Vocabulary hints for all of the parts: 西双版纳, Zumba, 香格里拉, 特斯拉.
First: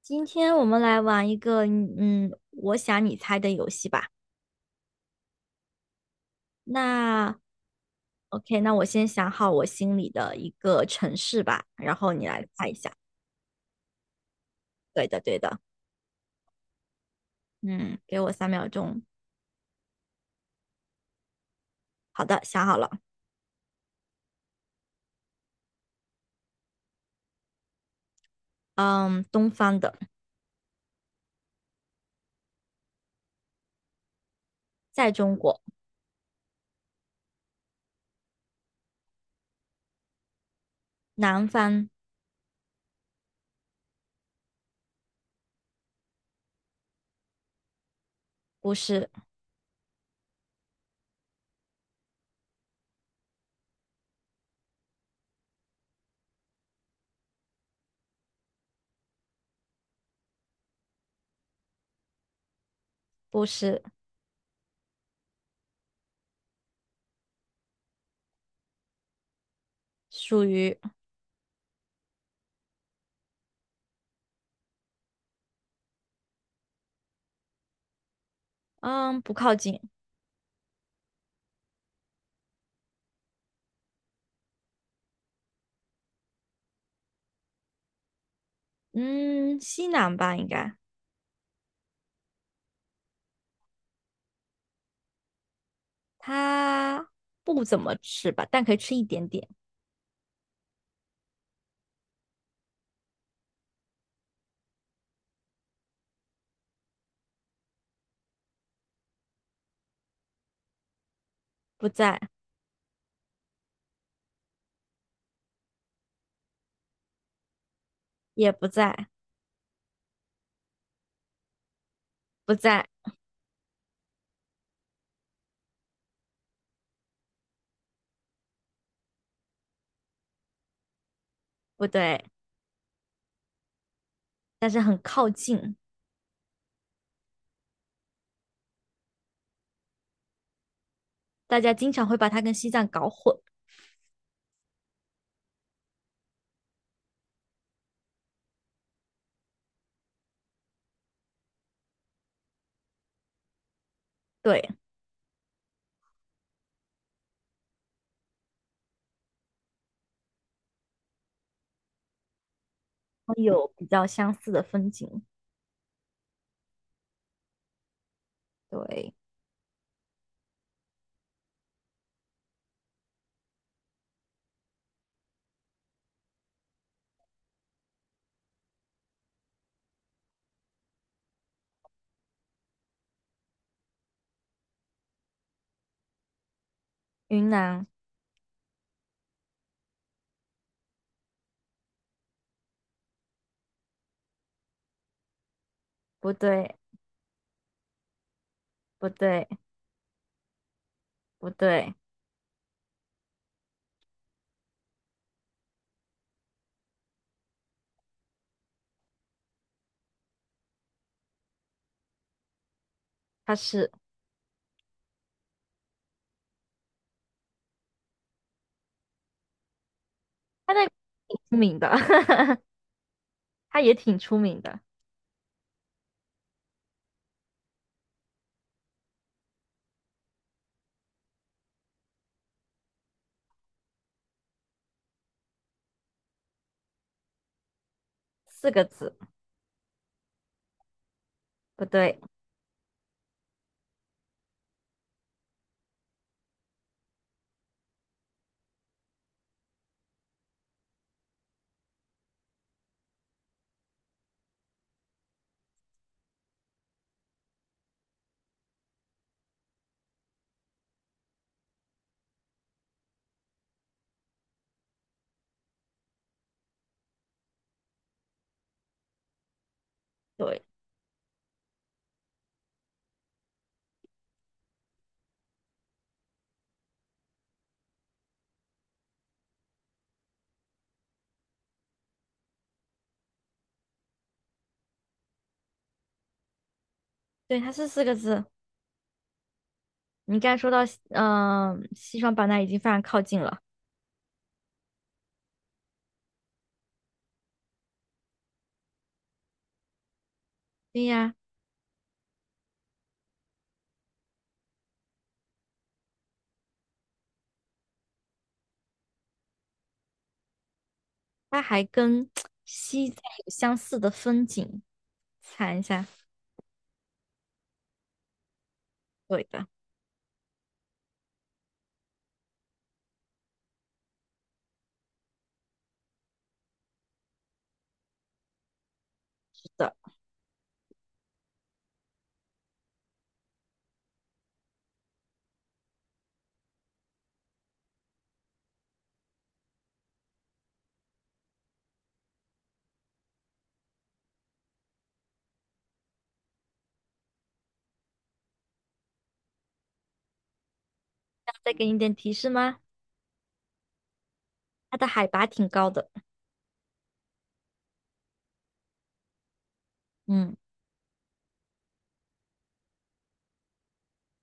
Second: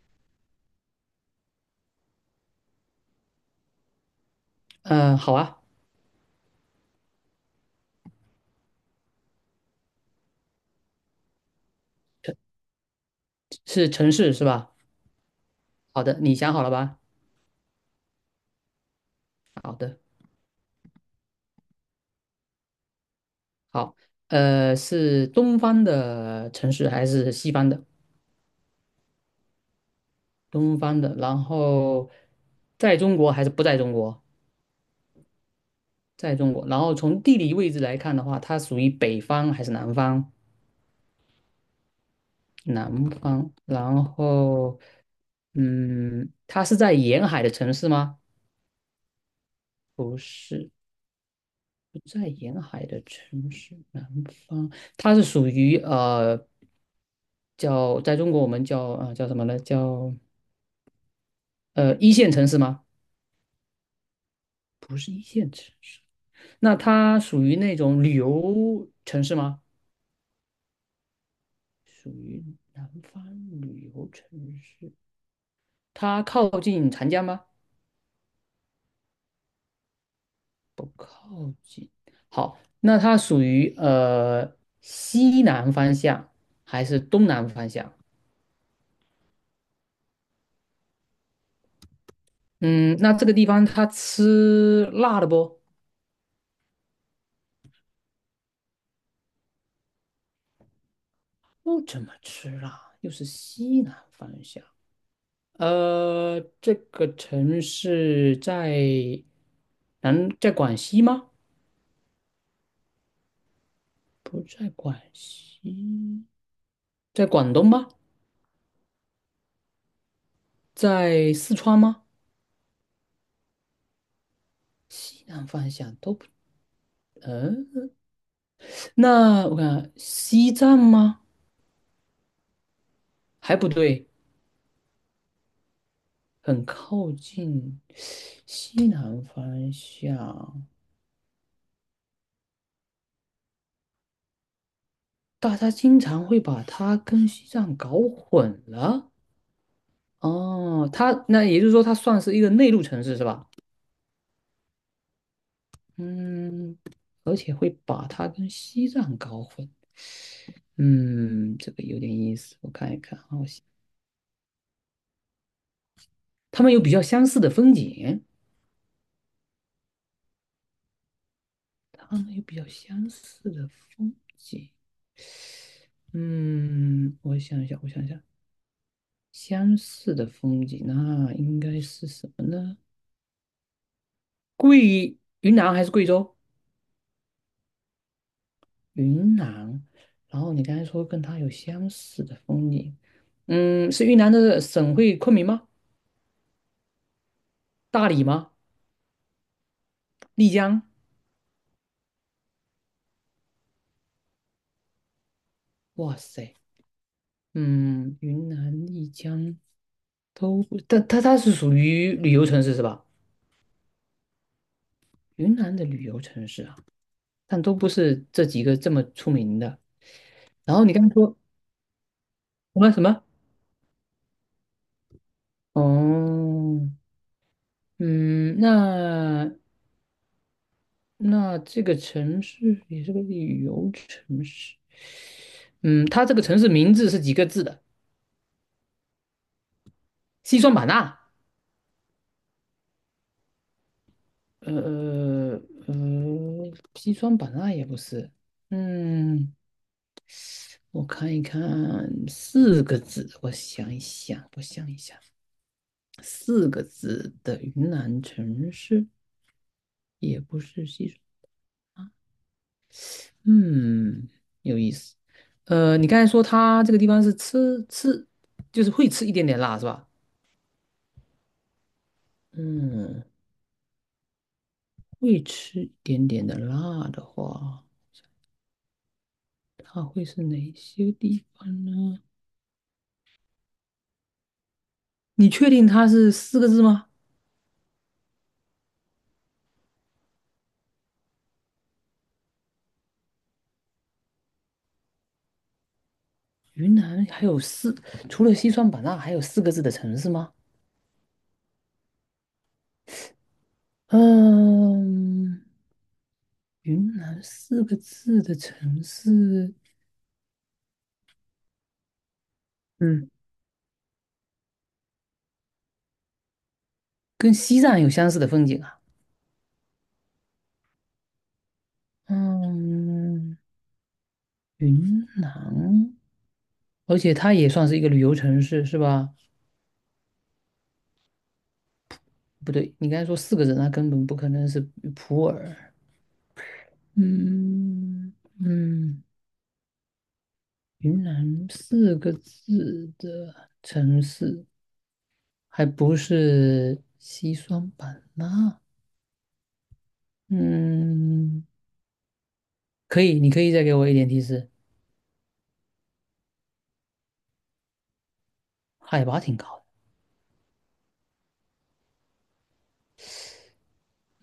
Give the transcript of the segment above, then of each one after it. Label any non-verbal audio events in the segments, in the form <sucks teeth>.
今天我们来玩一个，我想你猜的游戏吧。嗯，好啊，那 OK，那我先想好我心里的一个城市吧，然后你来猜一下。是城市是吧？对的，对的，好的，你想好了吧？嗯，给我3秒钟。好的，好的，想好了。好，是东方的城市还是西方的？嗯，东方的，东方的，然后在中国还是不在中国？在中国，在中国，然后从地理位置来看的话，它属于北方还是南方？南方南方，然后，嗯，它是在沿海的城市吗？不是，不是，不在沿海的城市，南方，它是属于叫在中国我们叫啊、叫什么呢？叫一线城市吗？不是，不是一线城市，那它属于那种旅游城市吗？属于，属于南方旅游城市，它靠近长江吗？嗯，不靠近，不靠近。好，那它属于西南方向还是东南方向？嗯，西南吧，应该。嗯，那这个地方他吃辣的不？它不怎么吃吧，但可以吃一点点。不怎么吃辣，又是西南方向。这个城市在南，在广西吗？不在，不在广西，在广东吗？也不在，在四川吗？不在，西南方向都不，嗯、那我看西藏吗？不对。还不对，但是很靠近，很靠近西南方向。大家经常会把它跟西藏搞混。大家经常会把它跟西藏搞混了。哦，它那也就是说，它算是一个内陆城市是吧？对，嗯，而且会把它跟西藏搞混。嗯，这个有点意思，我看一看啊，我想有比较相似的风景。他们有比较相似的风景，对，他们有比较相似的风景。嗯，我想一想，相似的风景那应该是什么呢？贵，云南还是贵州？云南云南，然后你刚才说跟它有相似的风景，嗯，是云南的省会昆明吗？不对，大理吗？不对，丽江？不对，哇塞，嗯，云南、丽江都不，但它是属于旅游城市是吧？它是云南的旅游城市啊，但都不是这几个这么出名的。它然那后个你刚才说挺出名的，<laughs> 什么什么？它也挺出名的，哦，嗯，那这个城市也是个旅游城市，嗯，它这个城市名字是几个字的？四个字，西双版纳，不对，呃西双版纳也不是，嗯，我看一看，四个字，我想一想，四个字的云南城市也不是西双啊，嗯，有意思，你刚才说它这个地方是，就是会吃一点点辣是吧？对，嗯，会吃一点点的辣的话，它会是哪些地方呢？你确定它是四个字吗？对，它是四个字。你刚才说到，西双版纳已经非常靠近了。云南还有四，除了西双版纳，还有四个字的城市吗？对呀，嗯，云南四个字的城市，它还跟西藏嗯，有相似的风景。猜一下，跟西藏有相似的风景啊。对的，嗯，云南，而且它也算是一个旅游城市，是吧？是的。不对，你刚才说四个字，那根本不可能是普洱。嗯嗯，云南四个字的城市，还不是西双版纳？嗯，再给你一点提示吗？可以，你可以再给我一点提示，它的海拔挺高的。海拔挺高的。嗯，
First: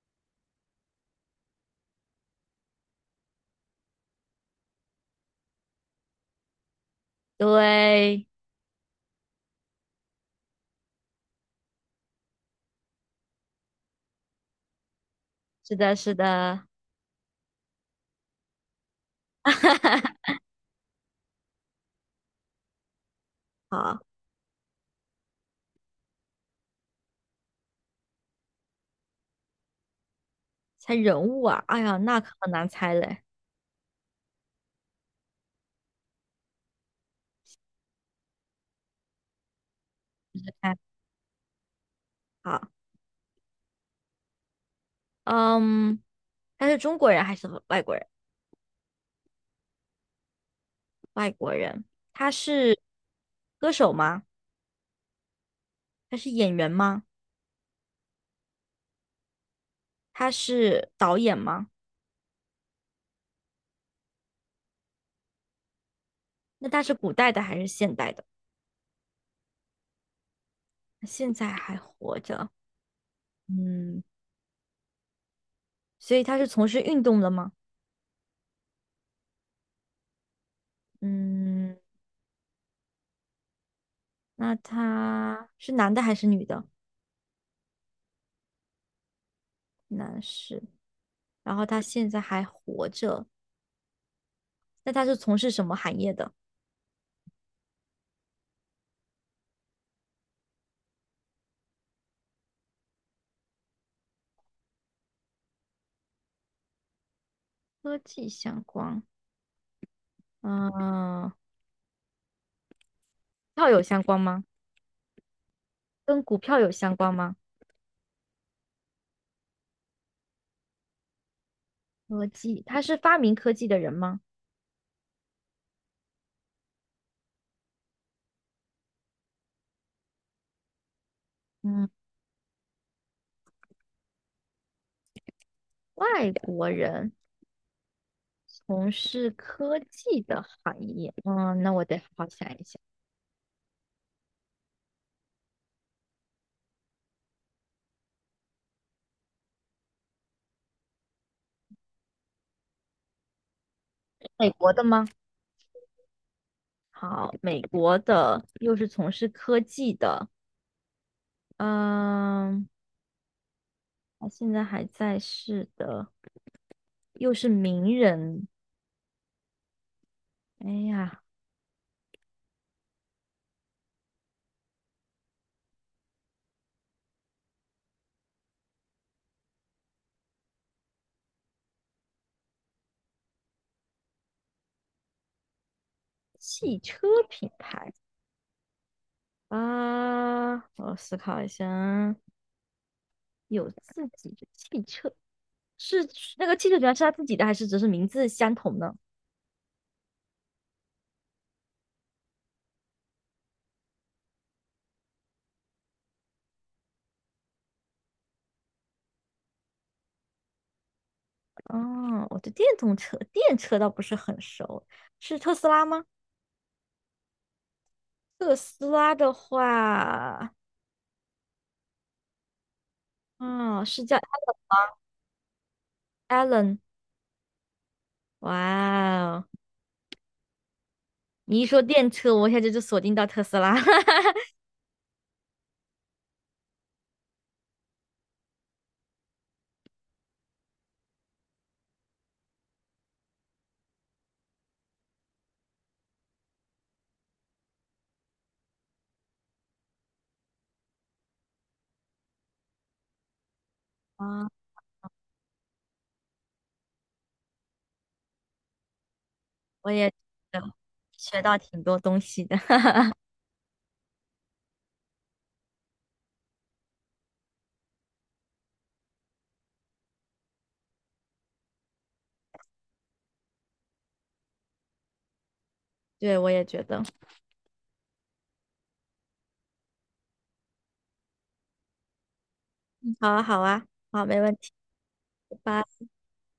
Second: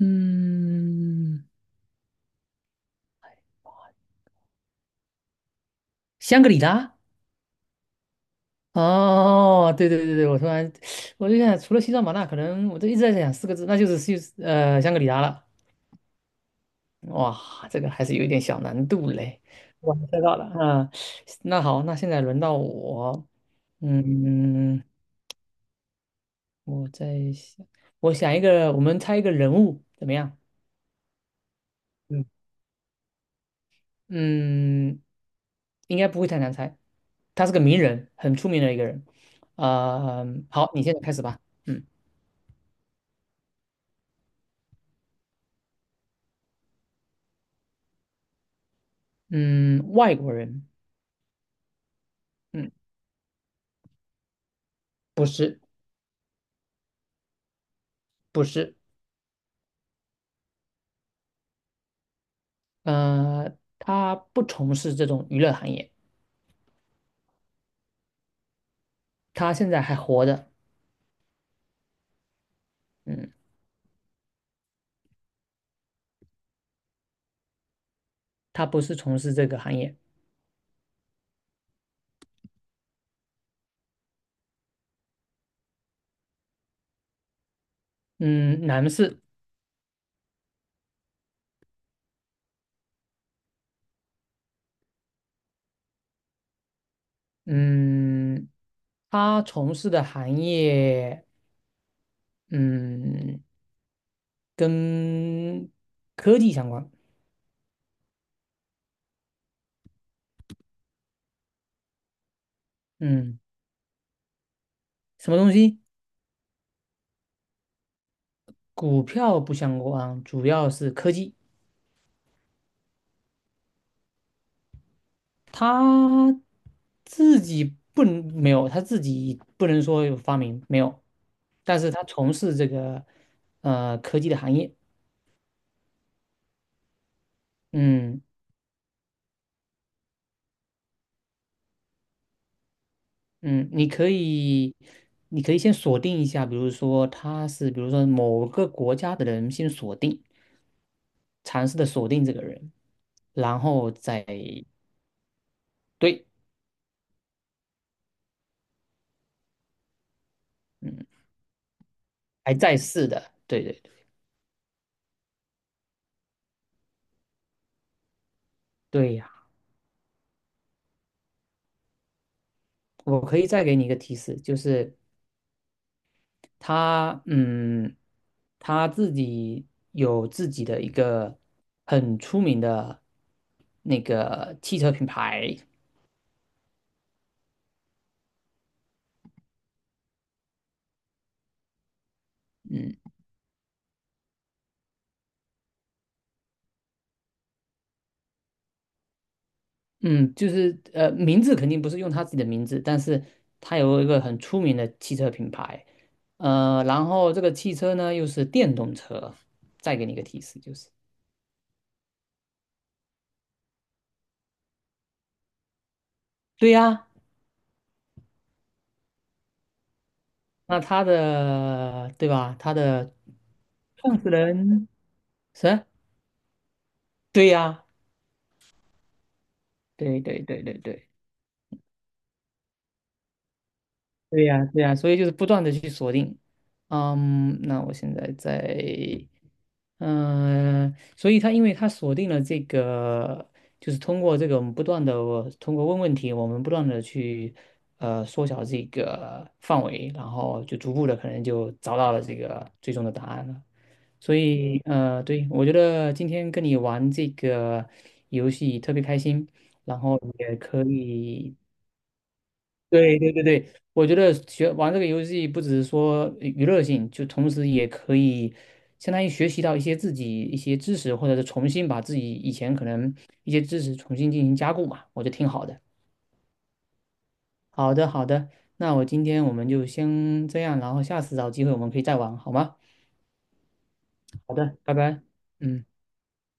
嗯 <sniffs>，香格里拉。对，哦，对，我突然 <sucks teeth> 我就想，除了西双版纳，可能我都一直在想四个字，那就是西香格里拉了。是的，是的。哇，这个还是有一点小难度嘞。我猜到 <laughs> 了，啊，那好，那现在轮到我，好，嗯，我在想，我想一个，我们猜一个人物怎么样？猜人物啊，哎呀，那嗯，可难猜嘞。嗯，应该不会太难猜，他是个名人，很出名的一个人。啊，<laughs> 好，看，你现在开始吧。嗯好，嗯，他是中国人还是外国人？嗯，外国人，外国人，他嗯，是歌手吗？不是他是演员吗？不是，他是导演吗？他不从事这种娱乐行业，那他是古代的还是现代的？他现在还活着。现在还活着，嗯。嗯，所以他是从事运动的吗？他不是从事这个行业。嗯，那他是男的还是女的？嗯，男士，男士，然后他现在还活着。那他是从事什么行业的？嗯，他从事的行业，嗯，跟科技相关。科技相关，嗯，嗯，票有相关吗？什么东西？跟股票有相关吗？股票不相关，主要是科技。科技，他是发明科技的人吗？他自己他自己不能说有发明没有，但嗯，是他从事这个科技的行业。外国人嗯。从事科技的行业，那我得好好想一想，嗯，你可以先锁定一下，比如说他是，比如说某个国家的人，先锁定，尝试的锁定这个人，然后再美国的吗？对，好，美国的又是从事科技的，嗯，还嗯，在世的，对，他现在还在世的，又是名人，对呀，哎呀，我可以再给你一个提示，就是他，嗯，他自己有自己的一个很出名的那个汽车品牌，汽车品牌啊，我思考一下啊，嗯。有自己的汽车，是那个汽车品牌是他自己的，还是只是名字相同呢？嗯，就是名字肯定不是用他自己的名字，但是他有一个很出名的汽车品牌，然后这个汽车呢又是电动车，再给你一个提示就是，啊，我对电动车、电车倒不是很熟，是特斯拉吗？对呀，特斯拉的话，那他的对吧？他的哦，是叫 创始人是？Alan。对呀，哇哦，对你一说电车，我一下就锁定到特斯拉。<laughs> 对呀，对呀，所以就是不断的去锁定，嗯，那我现在在嗯，所以他因为他锁定了这个，就是通过这个我们不断的通过问问题，我们不断的去缩小这个范围，然后就逐步的可能就找到了这个最终的答案了。所啊，以对，我觉得今天跟你玩这个游戏特别开心，我然也觉后也得可学以到挺多东西的。<laughs> 对，我觉得学玩这个游戏不只是说娱乐性，就同时也可以相当于学习到一些自己一些知识，或者是重新把自己以前可能一些知识重新进行加固嘛，我觉得挺好的。对，我也觉得。嗯好的，那我今天我们就先这样，然后下次找机会我们可以再玩，好吗？好啊，好啊，好，没问好题。的，拜拜。拜嗯。拜。